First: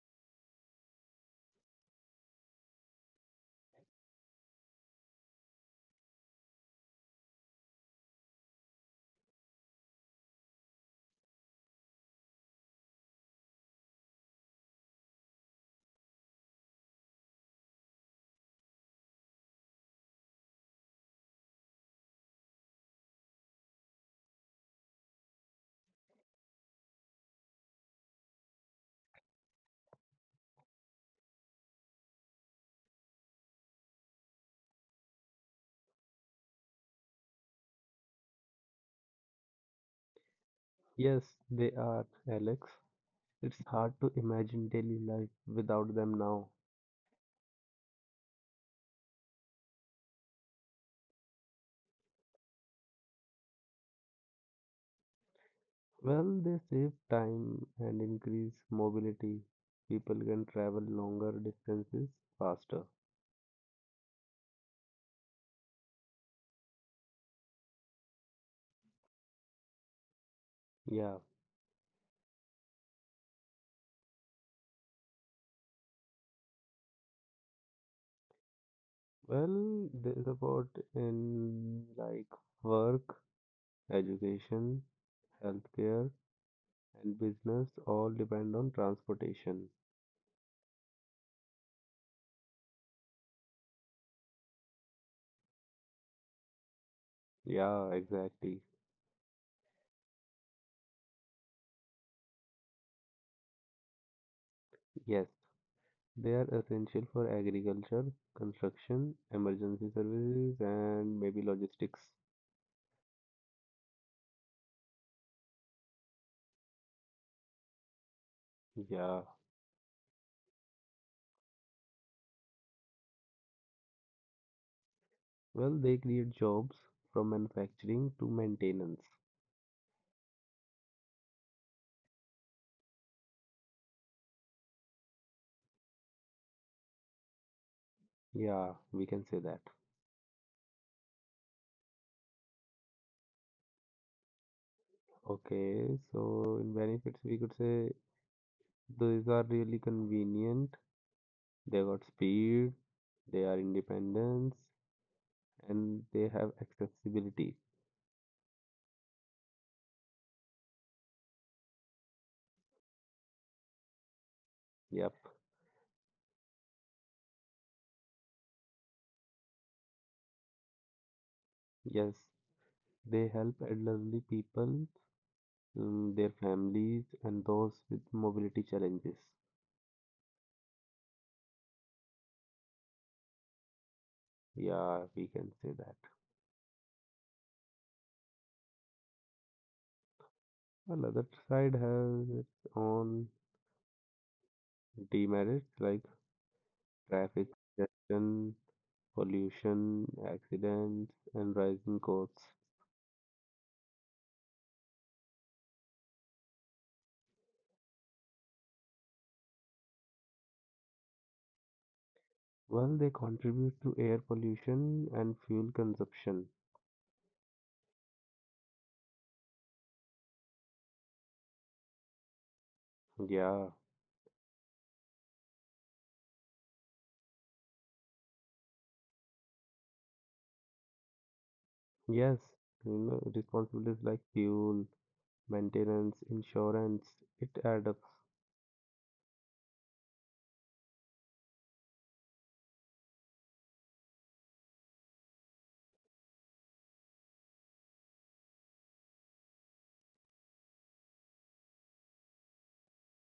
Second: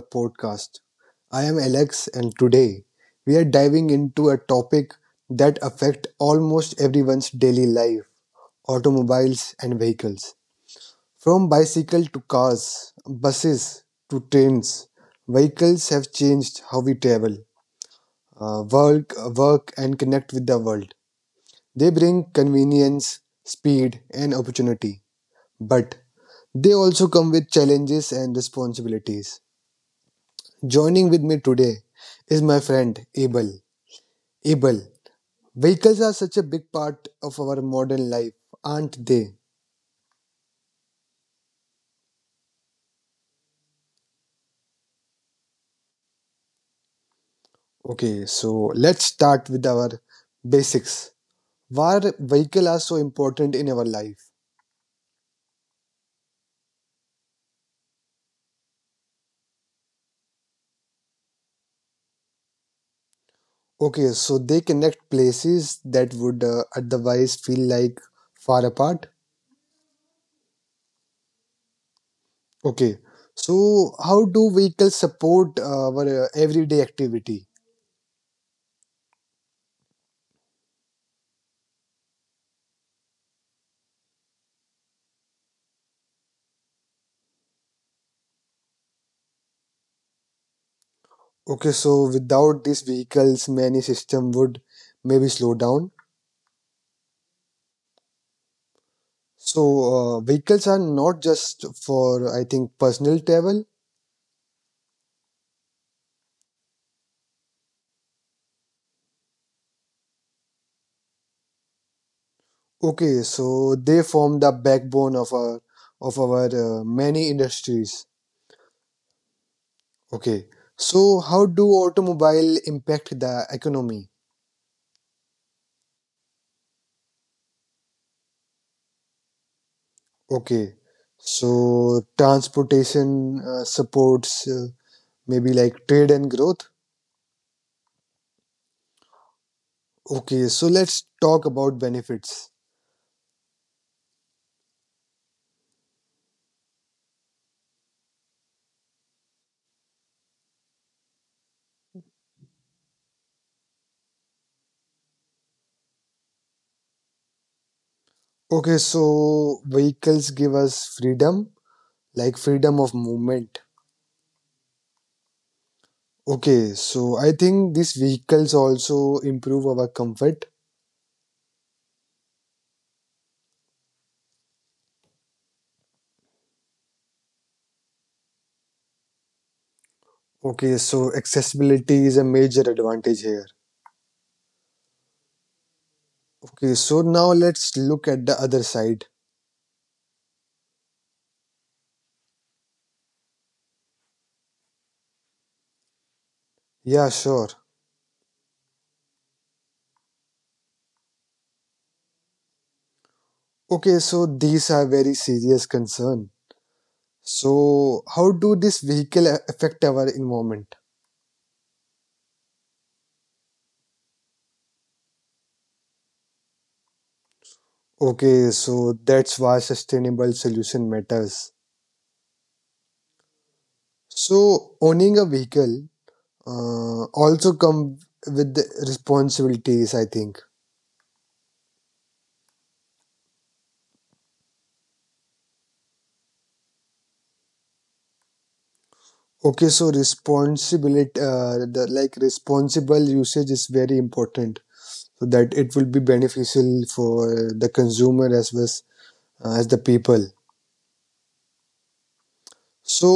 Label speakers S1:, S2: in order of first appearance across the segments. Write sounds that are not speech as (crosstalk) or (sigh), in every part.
S1: podcast. I am Alex and today we are diving into a topic that affect almost everyone's daily life, automobiles and vehicles. From bicycle to cars, buses to trains, vehicles have changed how we travel, work and connect with the world. They bring convenience, speed and opportunity, but they also come with challenges and responsibilities. Joining with me today is my friend Abel. Abel, vehicles are such a big part of our modern life, aren't they?
S2: Yes, they are, Alex. It's hard to imagine daily life without them now.
S1: Okay, so let's start with our basics. Why vehicles are so important in our life?
S2: Well, they save time and increase mobility. People can travel longer distances faster.
S1: Okay, so they connect places that would otherwise feel like far apart.
S2: Yeah.
S1: Okay, so how do vehicles support our everyday activity?
S2: Well, they support in work, education, healthcare, and business all depend on transportation.
S1: Okay, so without these vehicles, many system would maybe slow down.
S2: Yeah, exactly.
S1: So, vehicles are not just for, I think, personal travel.
S2: Yes. They are essential for agriculture, construction, emergency services, and maybe logistics.
S1: Okay, so they form the backbone of our many industries.
S2: Yeah.
S1: Okay, so how do automobile impact the economy?
S2: Well, they create jobs from manufacturing to maintenance.
S1: Okay, so transportation supports maybe like trade and growth.
S2: Yeah, we can say that.
S1: Okay, so let's talk about benefits.
S2: Okay, so in benefits, we could say these are really convenient. They got speed, they are independence, and they have accessibility.
S1: Okay, so vehicles give us freedom, like freedom of movement.
S2: Yep.
S1: Okay, so I think these vehicles also improve our comfort.
S2: Yes, they help elderly people, their families, and those with mobility challenges.
S1: Okay, so accessibility is a major advantage here.
S2: Yeah, we can say that.
S1: Okay, so now let's look at the other side.
S2: Well, other side has its own demerits like
S1: Yeah,
S2: traffic
S1: sure.
S2: congestion, pollution, accidents, and rising costs.
S1: Okay, so these are very serious concern. So how do this vehicle affect our environment?
S2: Well, they contribute to air pollution and fuel consumption.
S1: Okay, so that's why sustainable solution matters.
S2: Yeah,
S1: So owning a vehicle also come with the responsibilities, I think.
S2: yes, responsibilities like fuel, maintenance, insurance, it adds up.
S1: Okay, so responsibility, like responsible usage is very important, so that it will be beneficial for the consumer as well as the people. So,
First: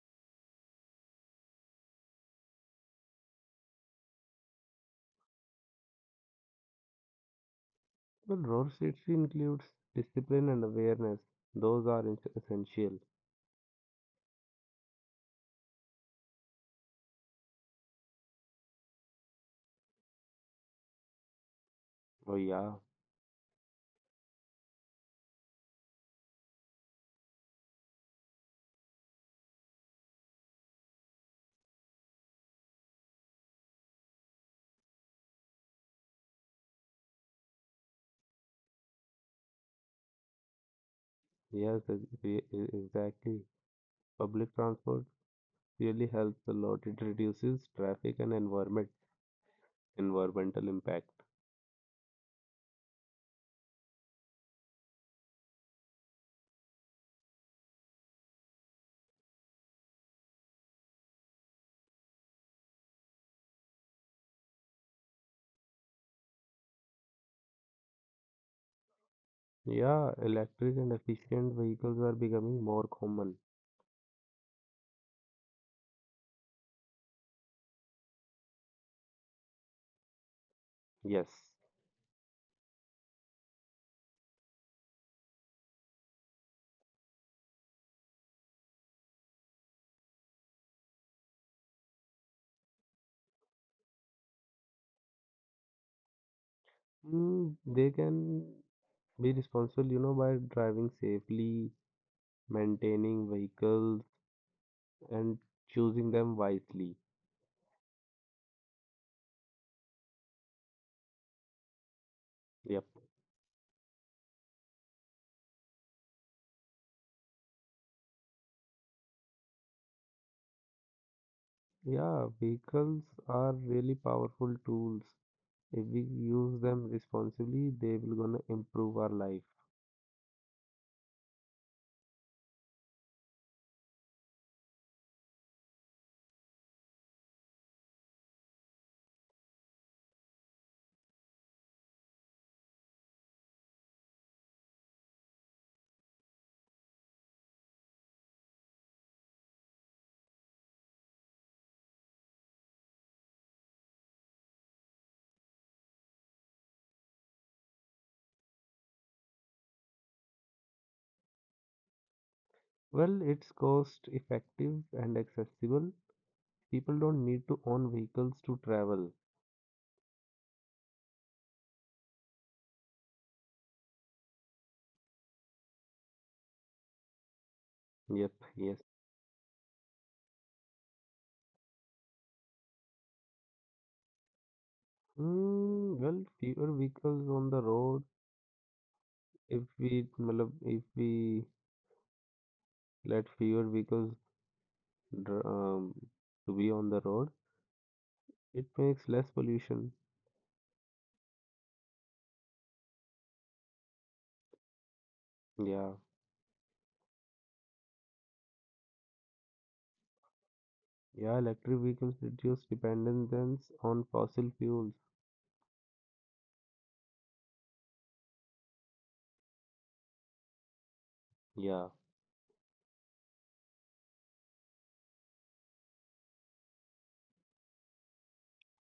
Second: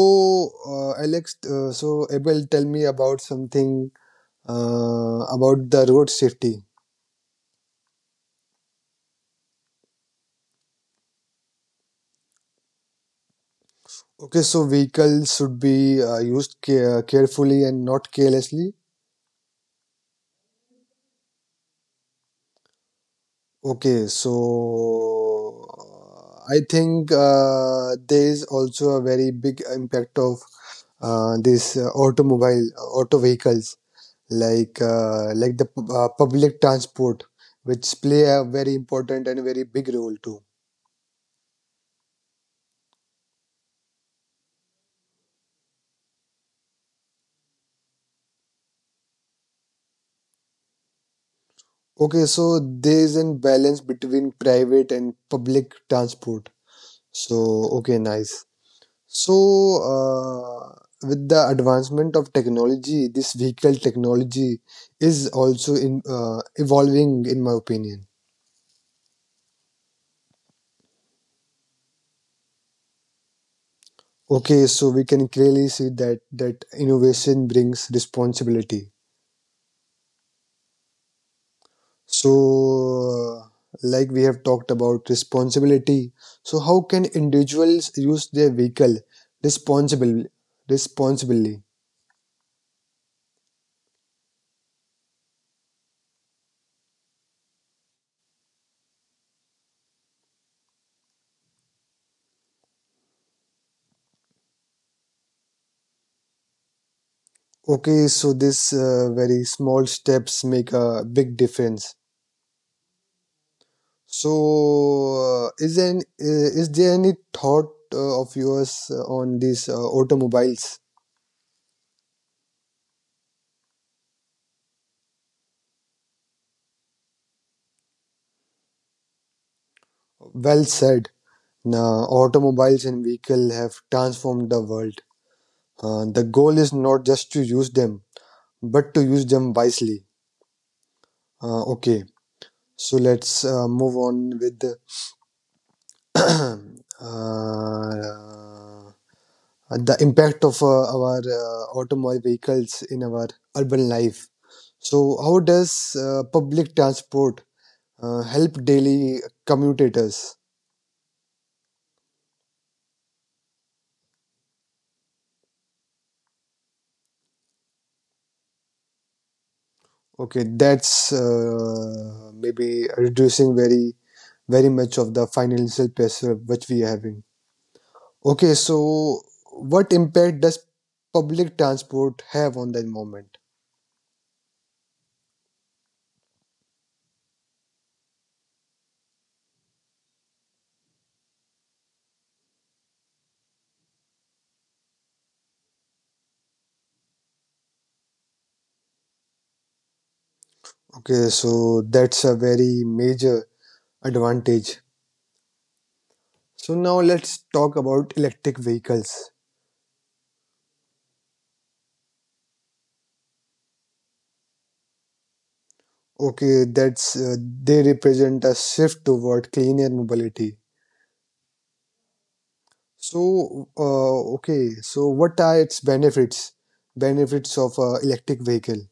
S1: so Abel, tell me about something about the road safety.
S2: Well, role safety includes discipline and awareness. Those are essential.
S1: Okay, so vehicles should be used carefully and not carelessly.
S2: Oh, yeah.
S1: Okay, so I think there is also a very big impact of this auto vehicles like like the public transport which play a very important and very big role too.
S2: Yes, exactly. Public transport really helps a lot. It reduces traffic and environmental impact.
S1: Okay, so there is a balance between private and public transport. So okay, nice. So, uh, with the advancement of technology this vehicle technology is also in evolving in my opinion.
S2: Yeah, electric and efficient vehicles are becoming more common.
S1: Okay, so we can clearly see that innovation brings responsibility.
S2: Yes.
S1: So, like we have talked about responsibility. So, how can individuals use their vehicle responsibly? Responsibly.
S2: They can be responsible, by driving safely, maintaining vehicles, and choosing them wisely.
S1: Okay, so this very small steps make a big difference.
S2: Yep.
S1: So, is there any thought of yours on these automobiles?
S2: Yeah, vehicles are really powerful tools. If we use them responsibly, they will gonna improve our life.
S1: Well said. Now, automobiles and vehicle have transformed the world. The goal is not just to use them, but to use them wisely. Okay, so let's move on with the, (clears throat) uh, the impact of our automobile vehicles in our urban life. So, how does public transport help daily commuters?
S2: Well, it's cost effective and accessible. People don't need to own vehicles to travel.
S1: Okay, that's maybe reducing very very much of the financial pressure which we are having.
S2: Yep,
S1: Okay,
S2: yes.
S1: so what impact does public transport have on the environment?
S2: Fewer vehicles on the road. If we, matlab, if we let fewer vehicles dr- um, to be on the road, it makes less pollution.
S1: Okay, so that's a very major advantage.
S2: Yeah.
S1: So now let's talk about electric vehicles.
S2: Yeah, electric vehicles reduce dependence on fossil fuels.
S1: Okay, that's they represent a shift toward cleaner mobility.
S2: Yeah.
S1: So so what are its benefits? Benefits of electric vehicle.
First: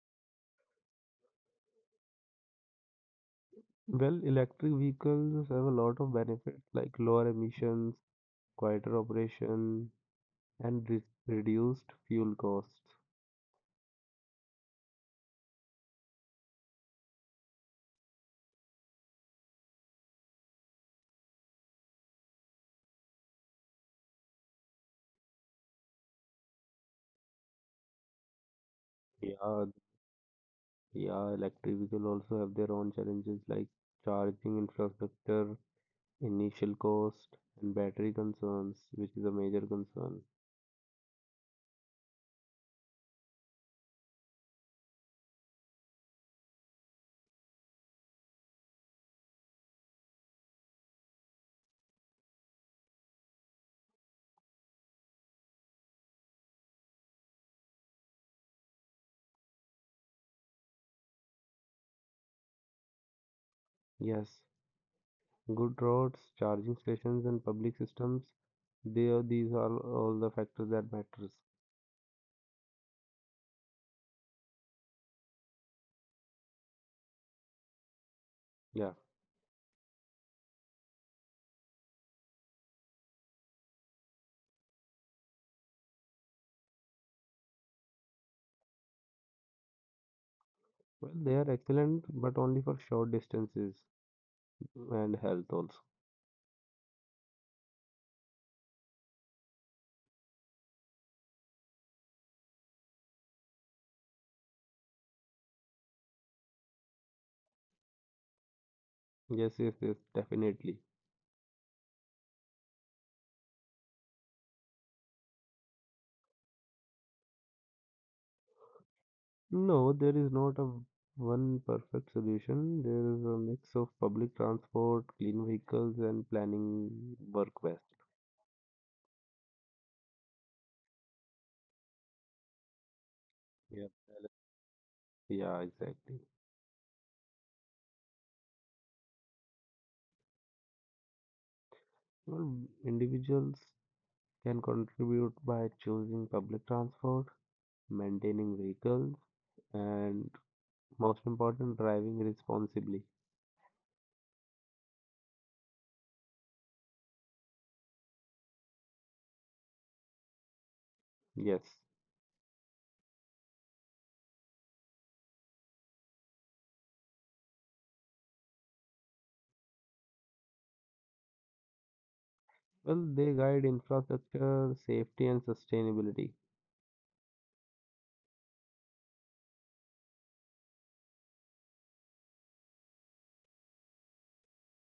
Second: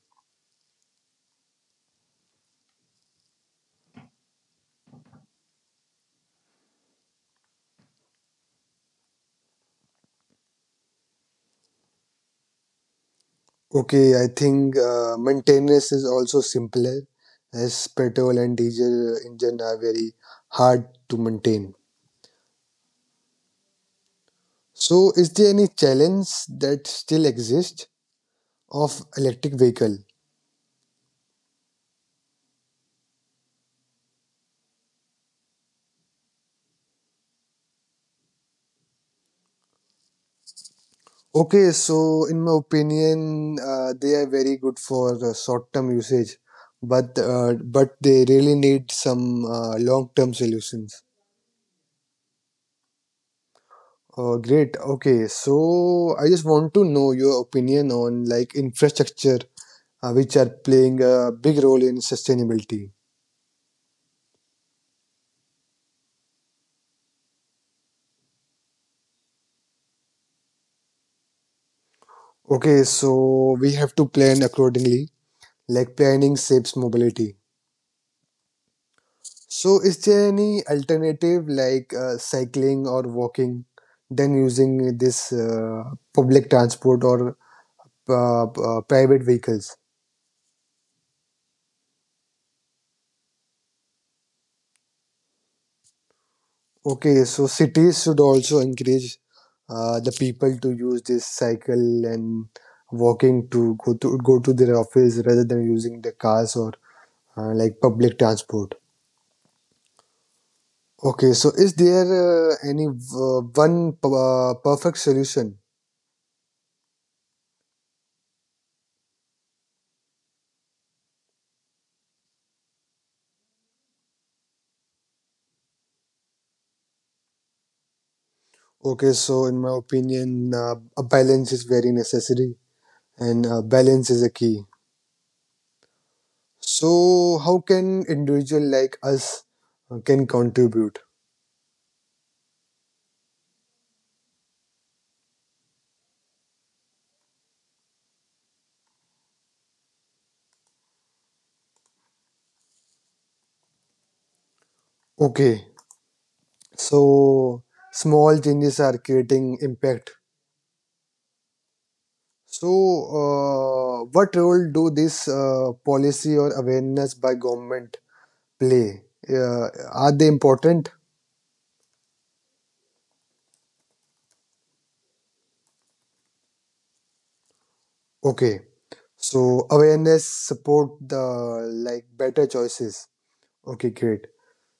S2: Well, electric vehicles have a lot of benefits like lower emissions, quieter operation, and re reduced fuel costs.
S1: Okay, I think maintenance is also simpler as petrol and diesel engine are very hard to maintain. So, is there any challenge that still exists of electric
S2: Yeah,
S1: vehicle?
S2: yeah, electric vehicles also have their own challenges like charging infrastructure, initial cost, and battery concerns, which is a major concern.
S1: Okay, so in my opinion, they are very good for short-term usage, but they really need some long-term solutions. Oh, great. Okay, so I just want to know your opinion on like infrastructure which are playing a big role in sustainability.
S2: Yes. Good roads, charging stations, and public systems. These are all the factors that matters.
S1: Okay, so we have to plan accordingly, like planning shapes mobility.
S2: Yeah.
S1: So, is there any alternative like cycling or walking than using this public transport or private vehicles?
S2: Well, they are excellent, but only for short distances and health also.
S1: Okay, so cities should also encourage the people to use this cycle and walking to go to their office rather than using the cars or like public transport.
S2: Yes, yes, yes, definitely.
S1: Okay, so is there any perfect solution?
S2: No, there is not a one perfect solution. There is a mix of public transport, clean vehicles, and planning work best.
S1: Okay, so in my opinion, a balance is very necessary and
S2: Yeah.
S1: balance is a key.
S2: Yeah, exactly.
S1: So how can individual like us can contribute?
S2: Well, individuals can contribute by choosing public transport, maintaining vehicles, and most important, driving responsibly.
S1: Okay, so small changes are creating impact.
S2: Yes.
S1: So what role do this policy or awareness by government play? Uh, are they important?
S2: Well, they guide infrastructure, safety, and sustainability.
S1: Okay. So awareness support the like better choices. Okay, great.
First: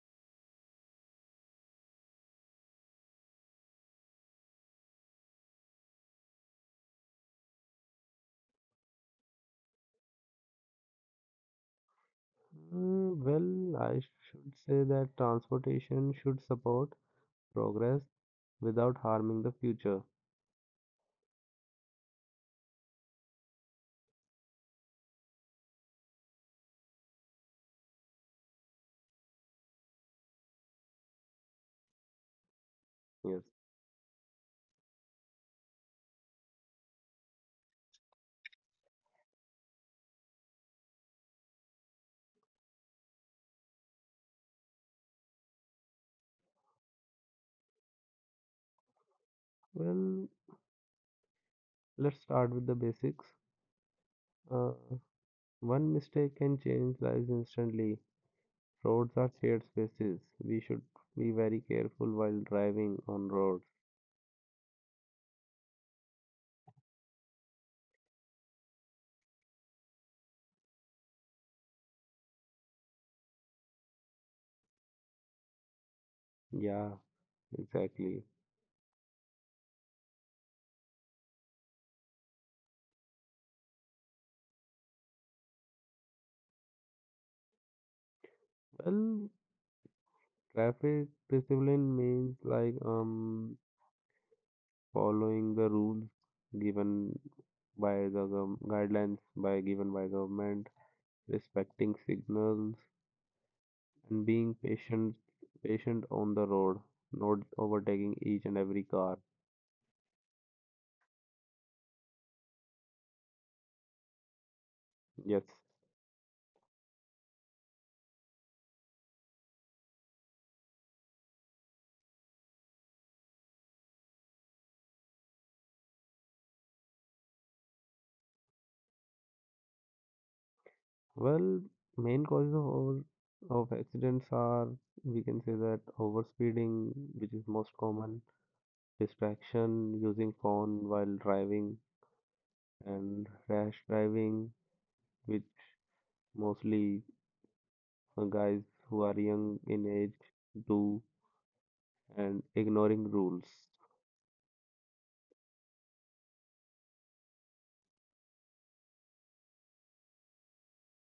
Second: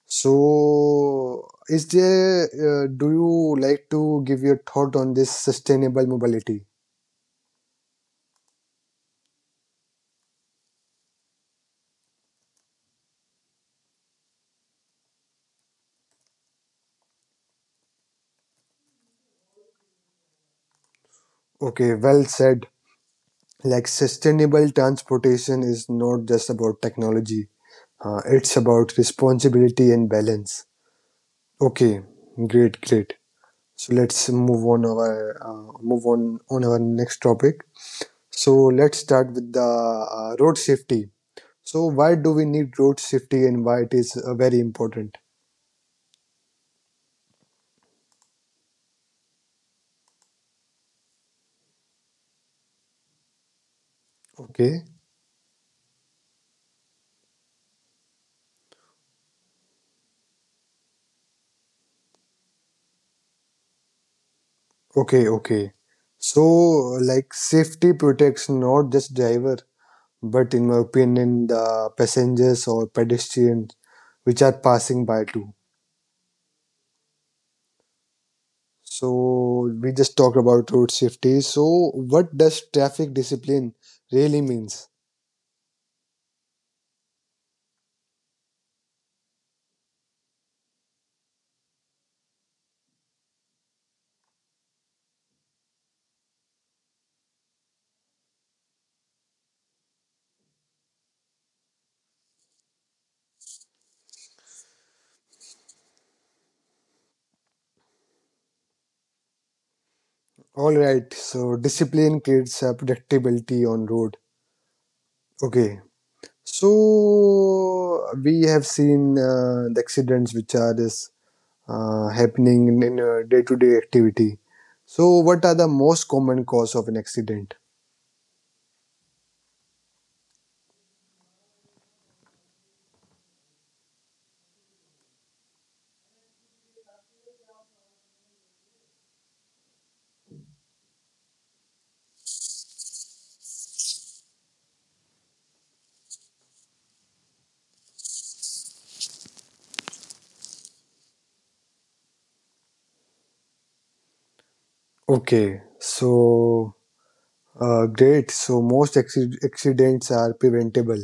S1: So is there do you like to give your thought on this sustainable mobility?
S2: I should say that transportation should support progress without harming the future.
S1: Okay, well said. Like sustainable transportation is not just about technology. It's about responsibility and balance. Okay, great, great.
S2: Yes.
S1: So let's move on our next topic. So let's start with the road safety. So why do we need road safety and why it is very important?
S2: Well, let's start with the basics. Uh,
S1: Okay,
S2: One mistake can change lives instantly. Roads are shared spaces. We should be very careful while driving on roads.
S1: okay, okay. So like safety protects not just driver, but in my opinion, the passengers or pedestrians which are passing by too.
S2: Yeah, exactly.
S1: So we just talk about road safety. So what does traffic discipline really means?
S2: Well, traffic discipline means following the rules given by the guidelines by given by government, respecting signals and being patient on the road, not overtaking each and every car.
S1: All right. So discipline creates predictability on road.
S2: Yes.
S1: Okay. So we have seen the accidents which are this, happening in, in day-to-day activity. So what are the most common cause of an accident?
S2: Well, main causes of accidents are, we can say that, overspeeding, which is most common, distraction, using phone while driving, and rash driving, which mostly guys who are young in age do, and ignoring rules.
S1: Okay, so great. So most accidents are preventable.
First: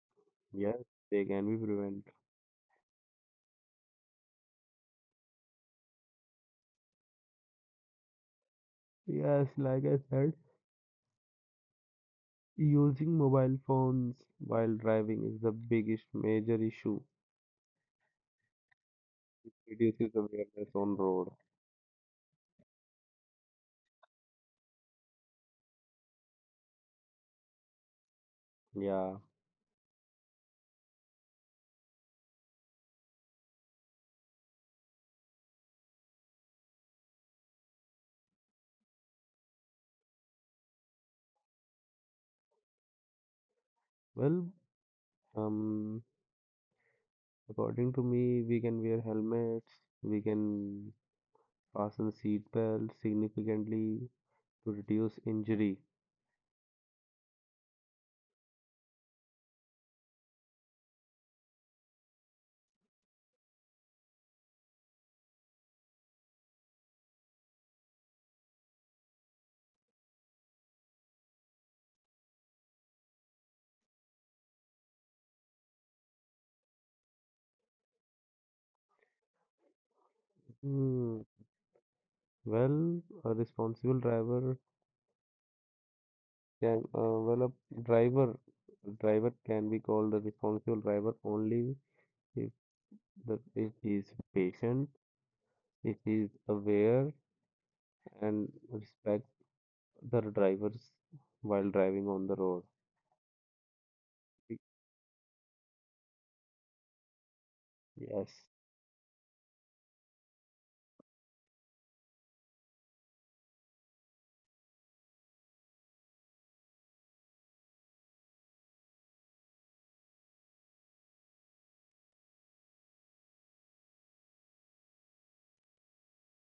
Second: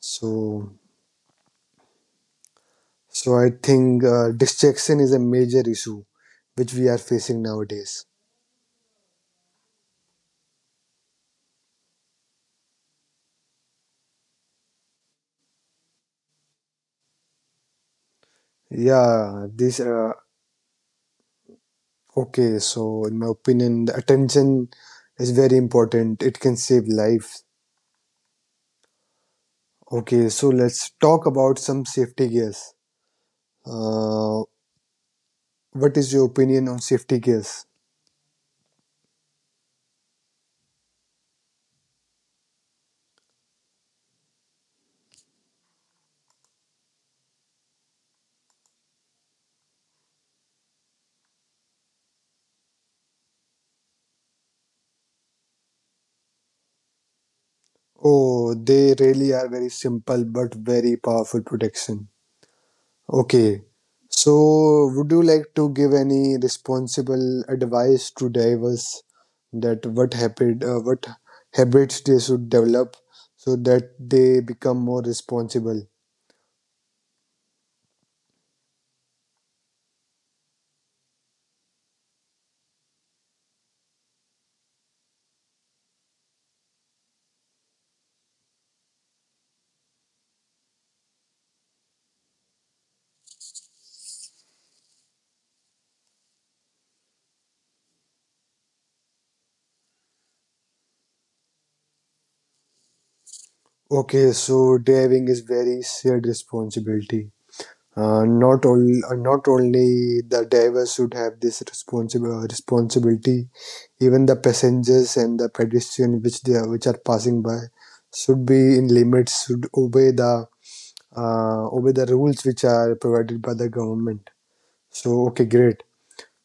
S1: So
S2: Yes, they can be prevented.
S1: so I think distraction is a major issue which we are facing nowadays.
S2: Yes, like I said, using mobile phones while driving is the biggest major issue.
S1: Yeah,
S2: It
S1: this
S2: reduces awareness on road.
S1: Okay, so in my opinion, the attention is very important. It can save lives.
S2: Yeah.
S1: Okay, so let's talk about some safety gears. Uh, what is your opinion on safety gears?
S2: Well, um, according to me, we can wear helmets. We can fasten seatbelt significantly to reduce injury.
S1: Oh, they really are very simple but very powerful protection. Okay, so would you like to give any responsible advice to divers that what habits they should develop so that they become more responsible?
S2: Hmm. Well, a responsible driver can well a driver can be called a responsible driver only if if he is patient, if he is aware and respect the drivers while driving on the road.
S1: Okay, so diving is very shared responsibility. Uh,
S2: Yes.
S1: not only uh, not only the divers should have this responsible responsibility, even the passengers and the pedestrian which which are passing by should be in limits, should obey the rules which are provided by the government. So okay, great.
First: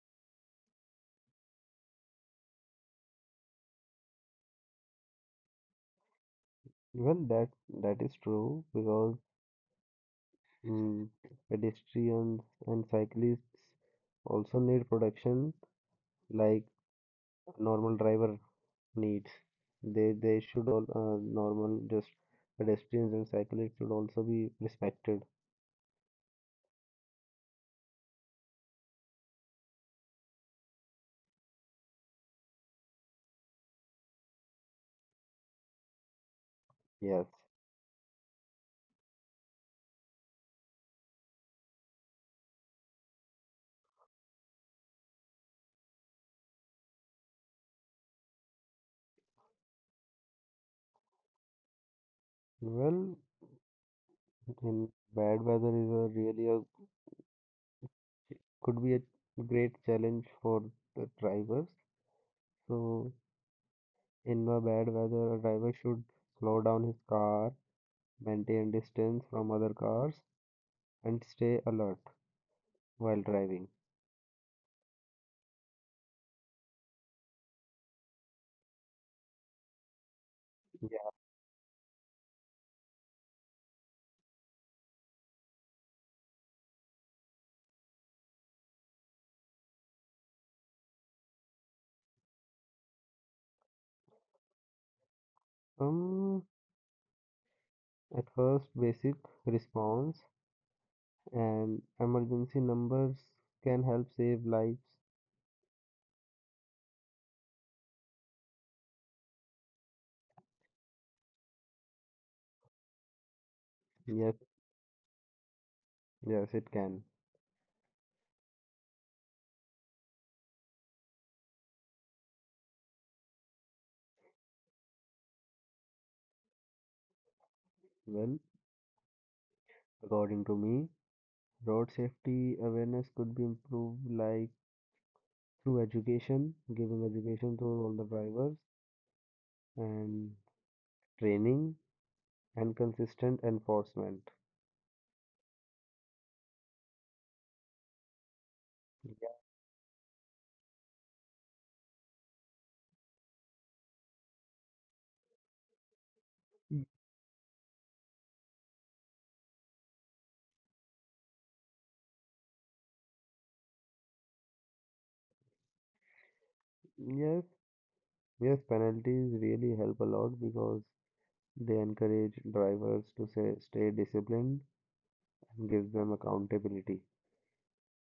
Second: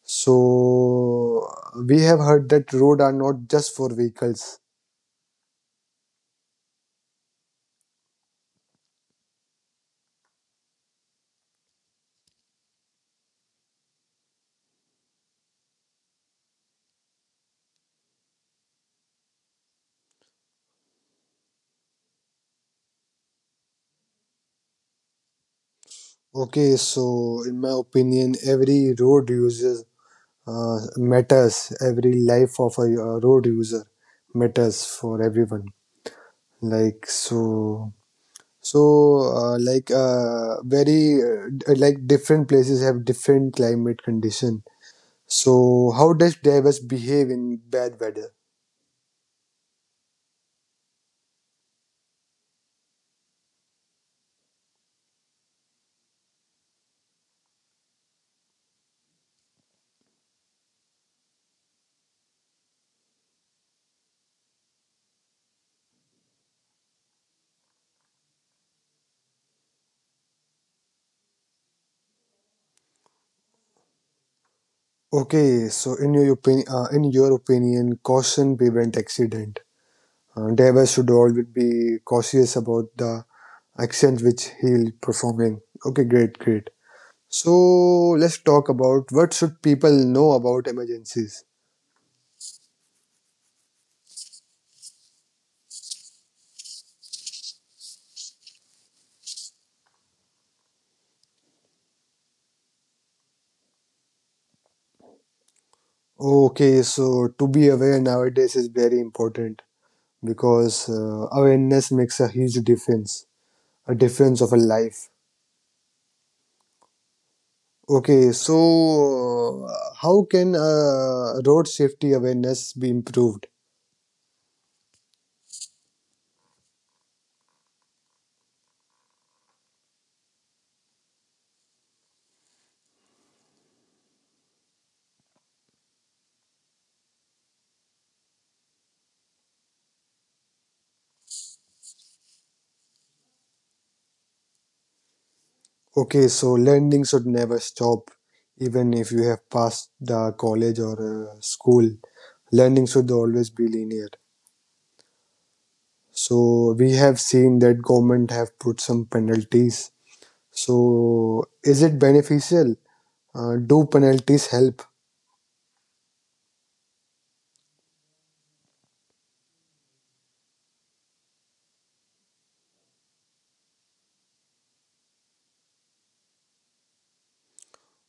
S1: So we have heard that road are not just for vehicles.
S2: Well, that is true because, mm, pedestrians and cyclists also need protection like normal driver needs. They should all, normal just pedestrians and cyclists, should also be respected.
S1: Okay, so in my opinion, every road uses matters, every life of a road user matters for everyone like.
S2: Yes.
S1: So so like different places have different climate condition, so how does divers behave in bad weather?
S2: Well, in bad weather is a really a could be a great challenge for the drivers. So in a bad weather, a driver should slow down his car, maintain distance from other cars, and stay alert while driving.
S1: Okay, so in your opinion caution prevent accident. Drivers
S2: Yeah.
S1: should always be cautious about the actions which he'll performing. Okay, great, great. So let's talk about what should people know about emergencies.
S2: Um, at first, basic response and emergency numbers can help save lives.
S1: Okay, so to be aware nowadays is very important because awareness makes a huge difference, a
S2: Yes,
S1: difference of a life.
S2: yes, it can.
S1: Okay, so how can road safety awareness be improved?
S2: Well, according to me, road safety awareness could be improved like through education, giving education to all the drivers, and training and consistent enforcement.
S1: Okay, so learning should never stop, even if you
S2: Yeah.
S1: have passed the college or school. Learning should always be linear. So
S2: Mm.
S1: we have seen that government have put some penalties. So is it beneficial? Do penalties help?
S2: Yes, yes, penalties really help a lot because they encourage drivers stay disciplined and give them accountability.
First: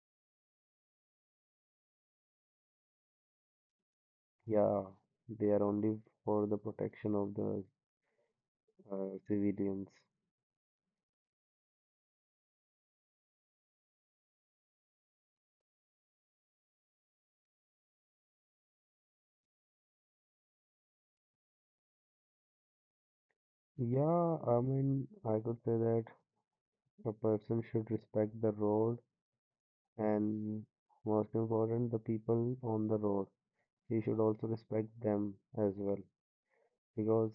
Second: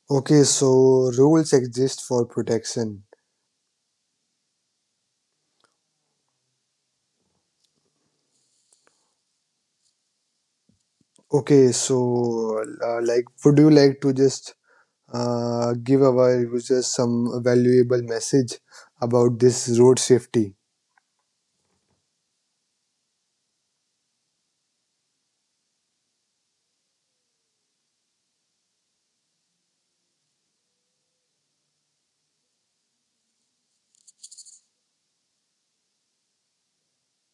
S1: Okay, so rules exist for protection.
S2: Yeah, they are only for the protection of the civilians.
S1: Okay, so would you like to just give our users some valuable message about this road safety?
S2: Yeah, I mean, I could say that a person should respect the road and, most important, the people on the road. He should also respect them as well because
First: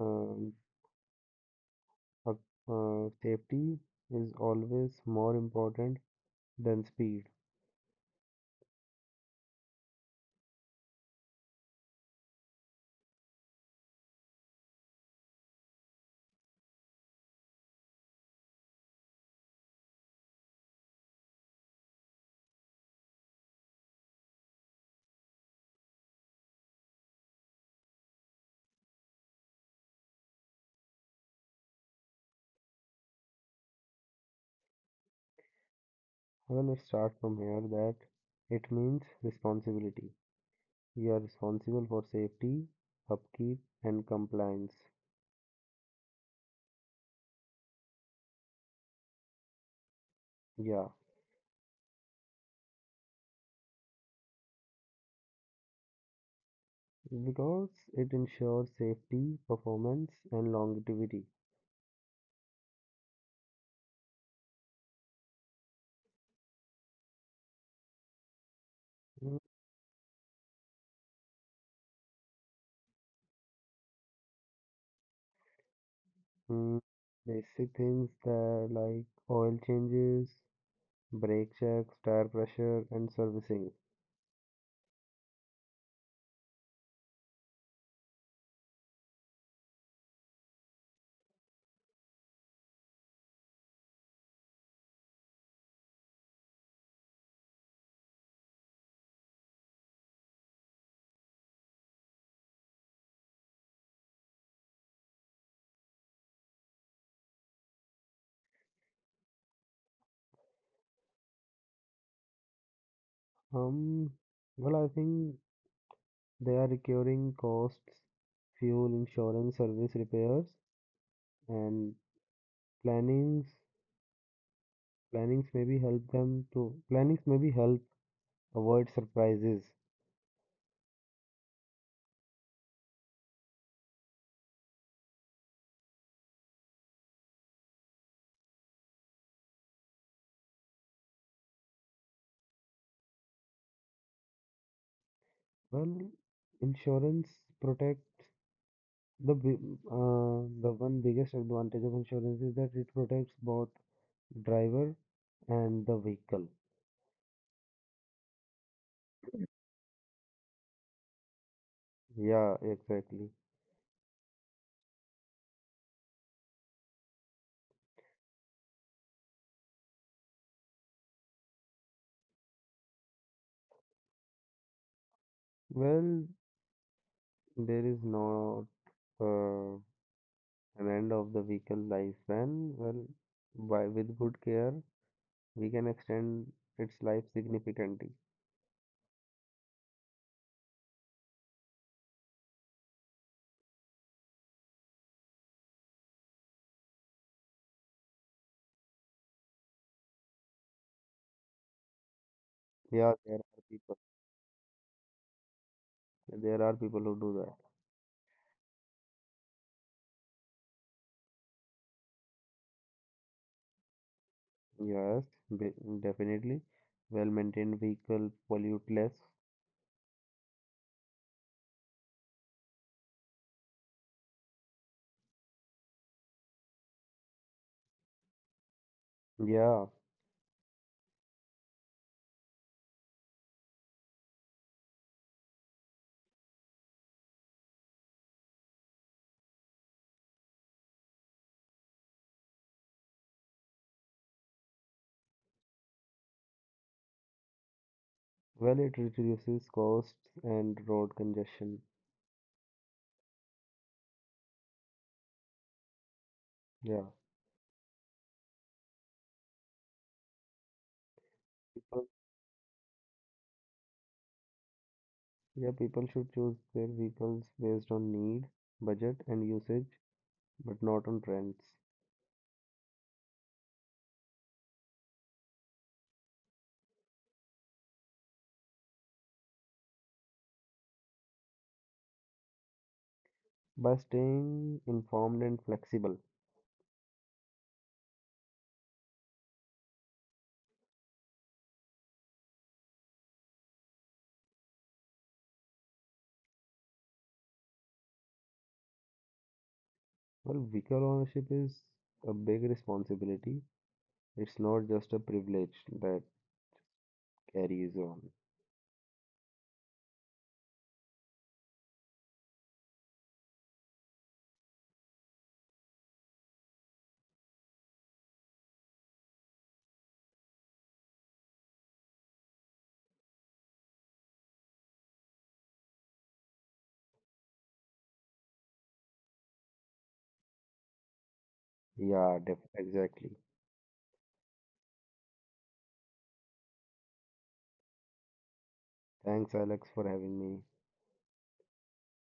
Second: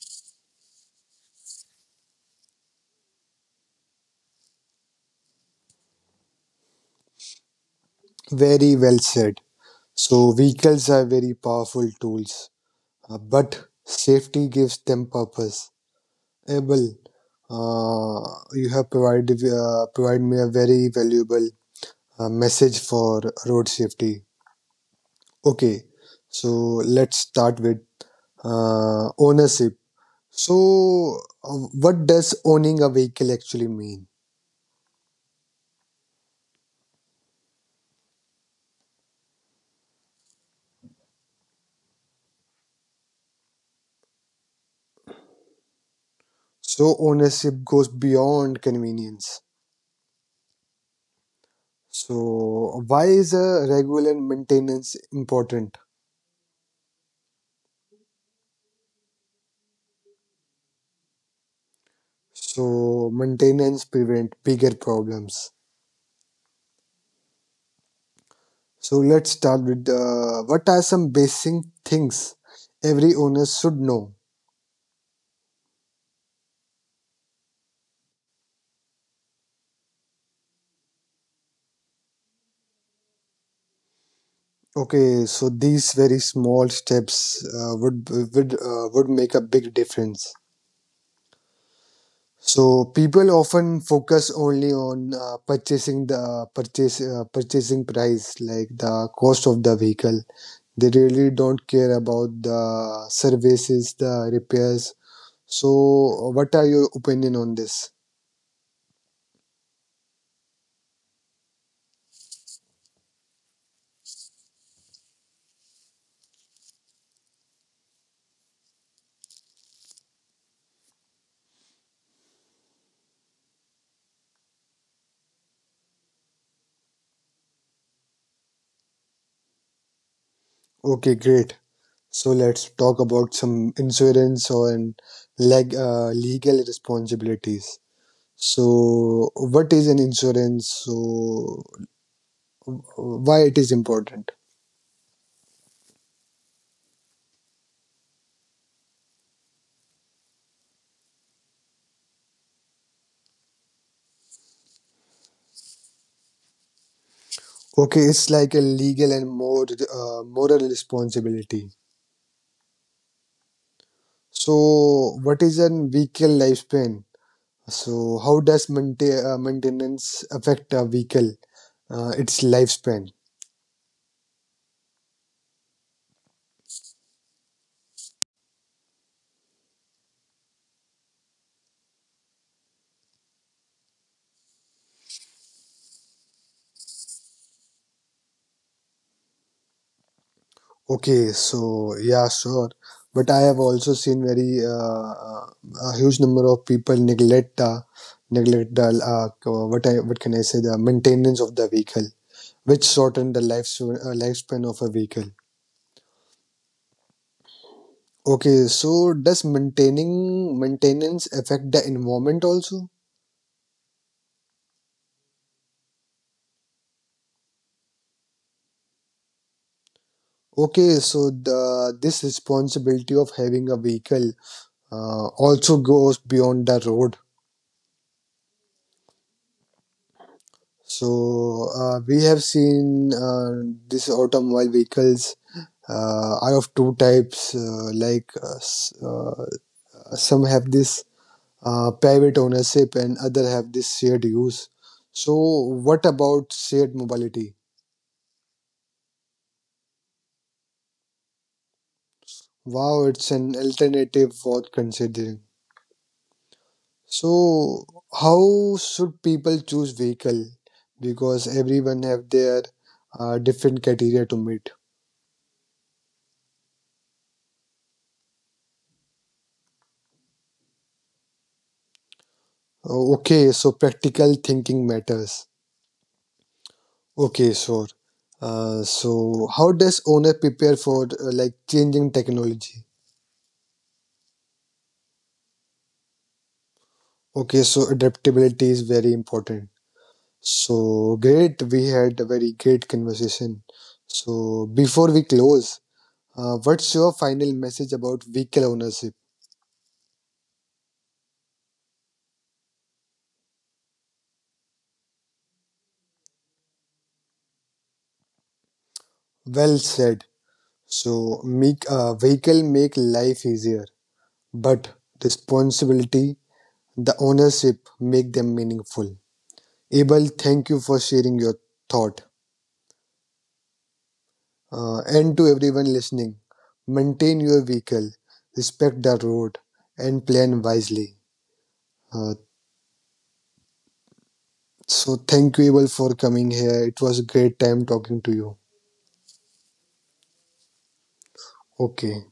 S2: um, uh, safety is always more important than speed.
S1: Very well said. So vehicles are very powerful tools, but safety gives them purpose. Abel, uh, you have provided me a very valuable message for road safety. Okay, so let's start with ownership. So, uh, what does owning a vehicle actually mean?
S2: Well, let's start from here that it means responsibility. You are responsible for safety, upkeep, and compliance.
S1: So, ownership goes beyond convenience.
S2: Yeah,
S1: So, why is a regular maintenance important?
S2: because it ensures safety, performance, and longevity.
S1: So, maintenance prevent bigger problems. So let's start with what are some basic things every owner should know.
S2: Mm. Basic things that like oil changes, brake checks, tire pressure, and servicing.
S1: Okay, so these very small steps would make a big difference. So people often focus only on purchasing price, like the cost of the vehicle. They really don't care about the services, the repairs. So, what are your opinion on this?
S2: Um, well, I think they are recurring costs, fuel, insurance, service repairs, and plannings. Plannings maybe help them to Plannings maybe help avoid surprises.
S1: Okay, great. So let's talk about some insurance on legal responsibilities. So what is an insurance? So why it is important?
S2: Well, insurance protects the bi- the one biggest advantage of insurance is that it protects both driver and the vehicle.
S1: Okay, it's like a legal and more moral responsibility.
S2: Yeah, exactly.
S1: So what is a vehicle lifespan? So how does maintenance affect a vehicle, its lifespan?
S2: Well, there is not uh, an end of the vehicle lifespan. Well, by with good care, we can extend its life significantly.
S1: Okay, so yeah, sure. But I have also seen very uh, a huge number of people neglect the what can I say the maintenance of the vehicle, which
S2: Yeah, there
S1: shorten the
S2: are people.
S1: lifespan of a vehicle.
S2: There are people who do that.
S1: Okay, so does maintaining maintenance affect the environment also?
S2: Yes, definitely. Well-maintained vehicle pollute less.
S1: Okay, so the this responsibility of having a vehicle also goes beyond the road.
S2: Yeah,
S1: So we have seen these automobile vehicles are of two types. Like some have this private ownership and other have this shared use. So what about shared mobility?
S2: well, it reduces costs and road congestion.
S1: Wow, it's an alternative worth considering.
S2: Yeah,
S1: So how should people choose vehicle? Because
S2: people,
S1: everyone have their different criteria to meet.
S2: yeah, people should choose their vehicles based on need, budget, and usage, but not on trends.
S1: Okay, so practical thinking matters. Okay, sure. So, how does owner prepare for like changing technology?
S2: By staying informed and flexible.
S1: Okay, so adaptability is very important. So, great, we had a very great conversation. So, before we close, what's your final message about vehicle ownership?
S2: Well, vehicle ownership is a big responsibility. It's not just a privilege that carries on.
S1: Well said. So, make vehicle make life easier, but responsibility, the ownership, make them meaningful. Abel, thank you for sharing your thought. And to everyone listening, maintain your vehicle, respect the road, and plan wisely. Uh,
S2: Yeah, def exactly.
S1: so, thank you, Abel, for coming here. It was a great time talking to you.
S2: Thanks, Alex, for having me.
S1: Okay.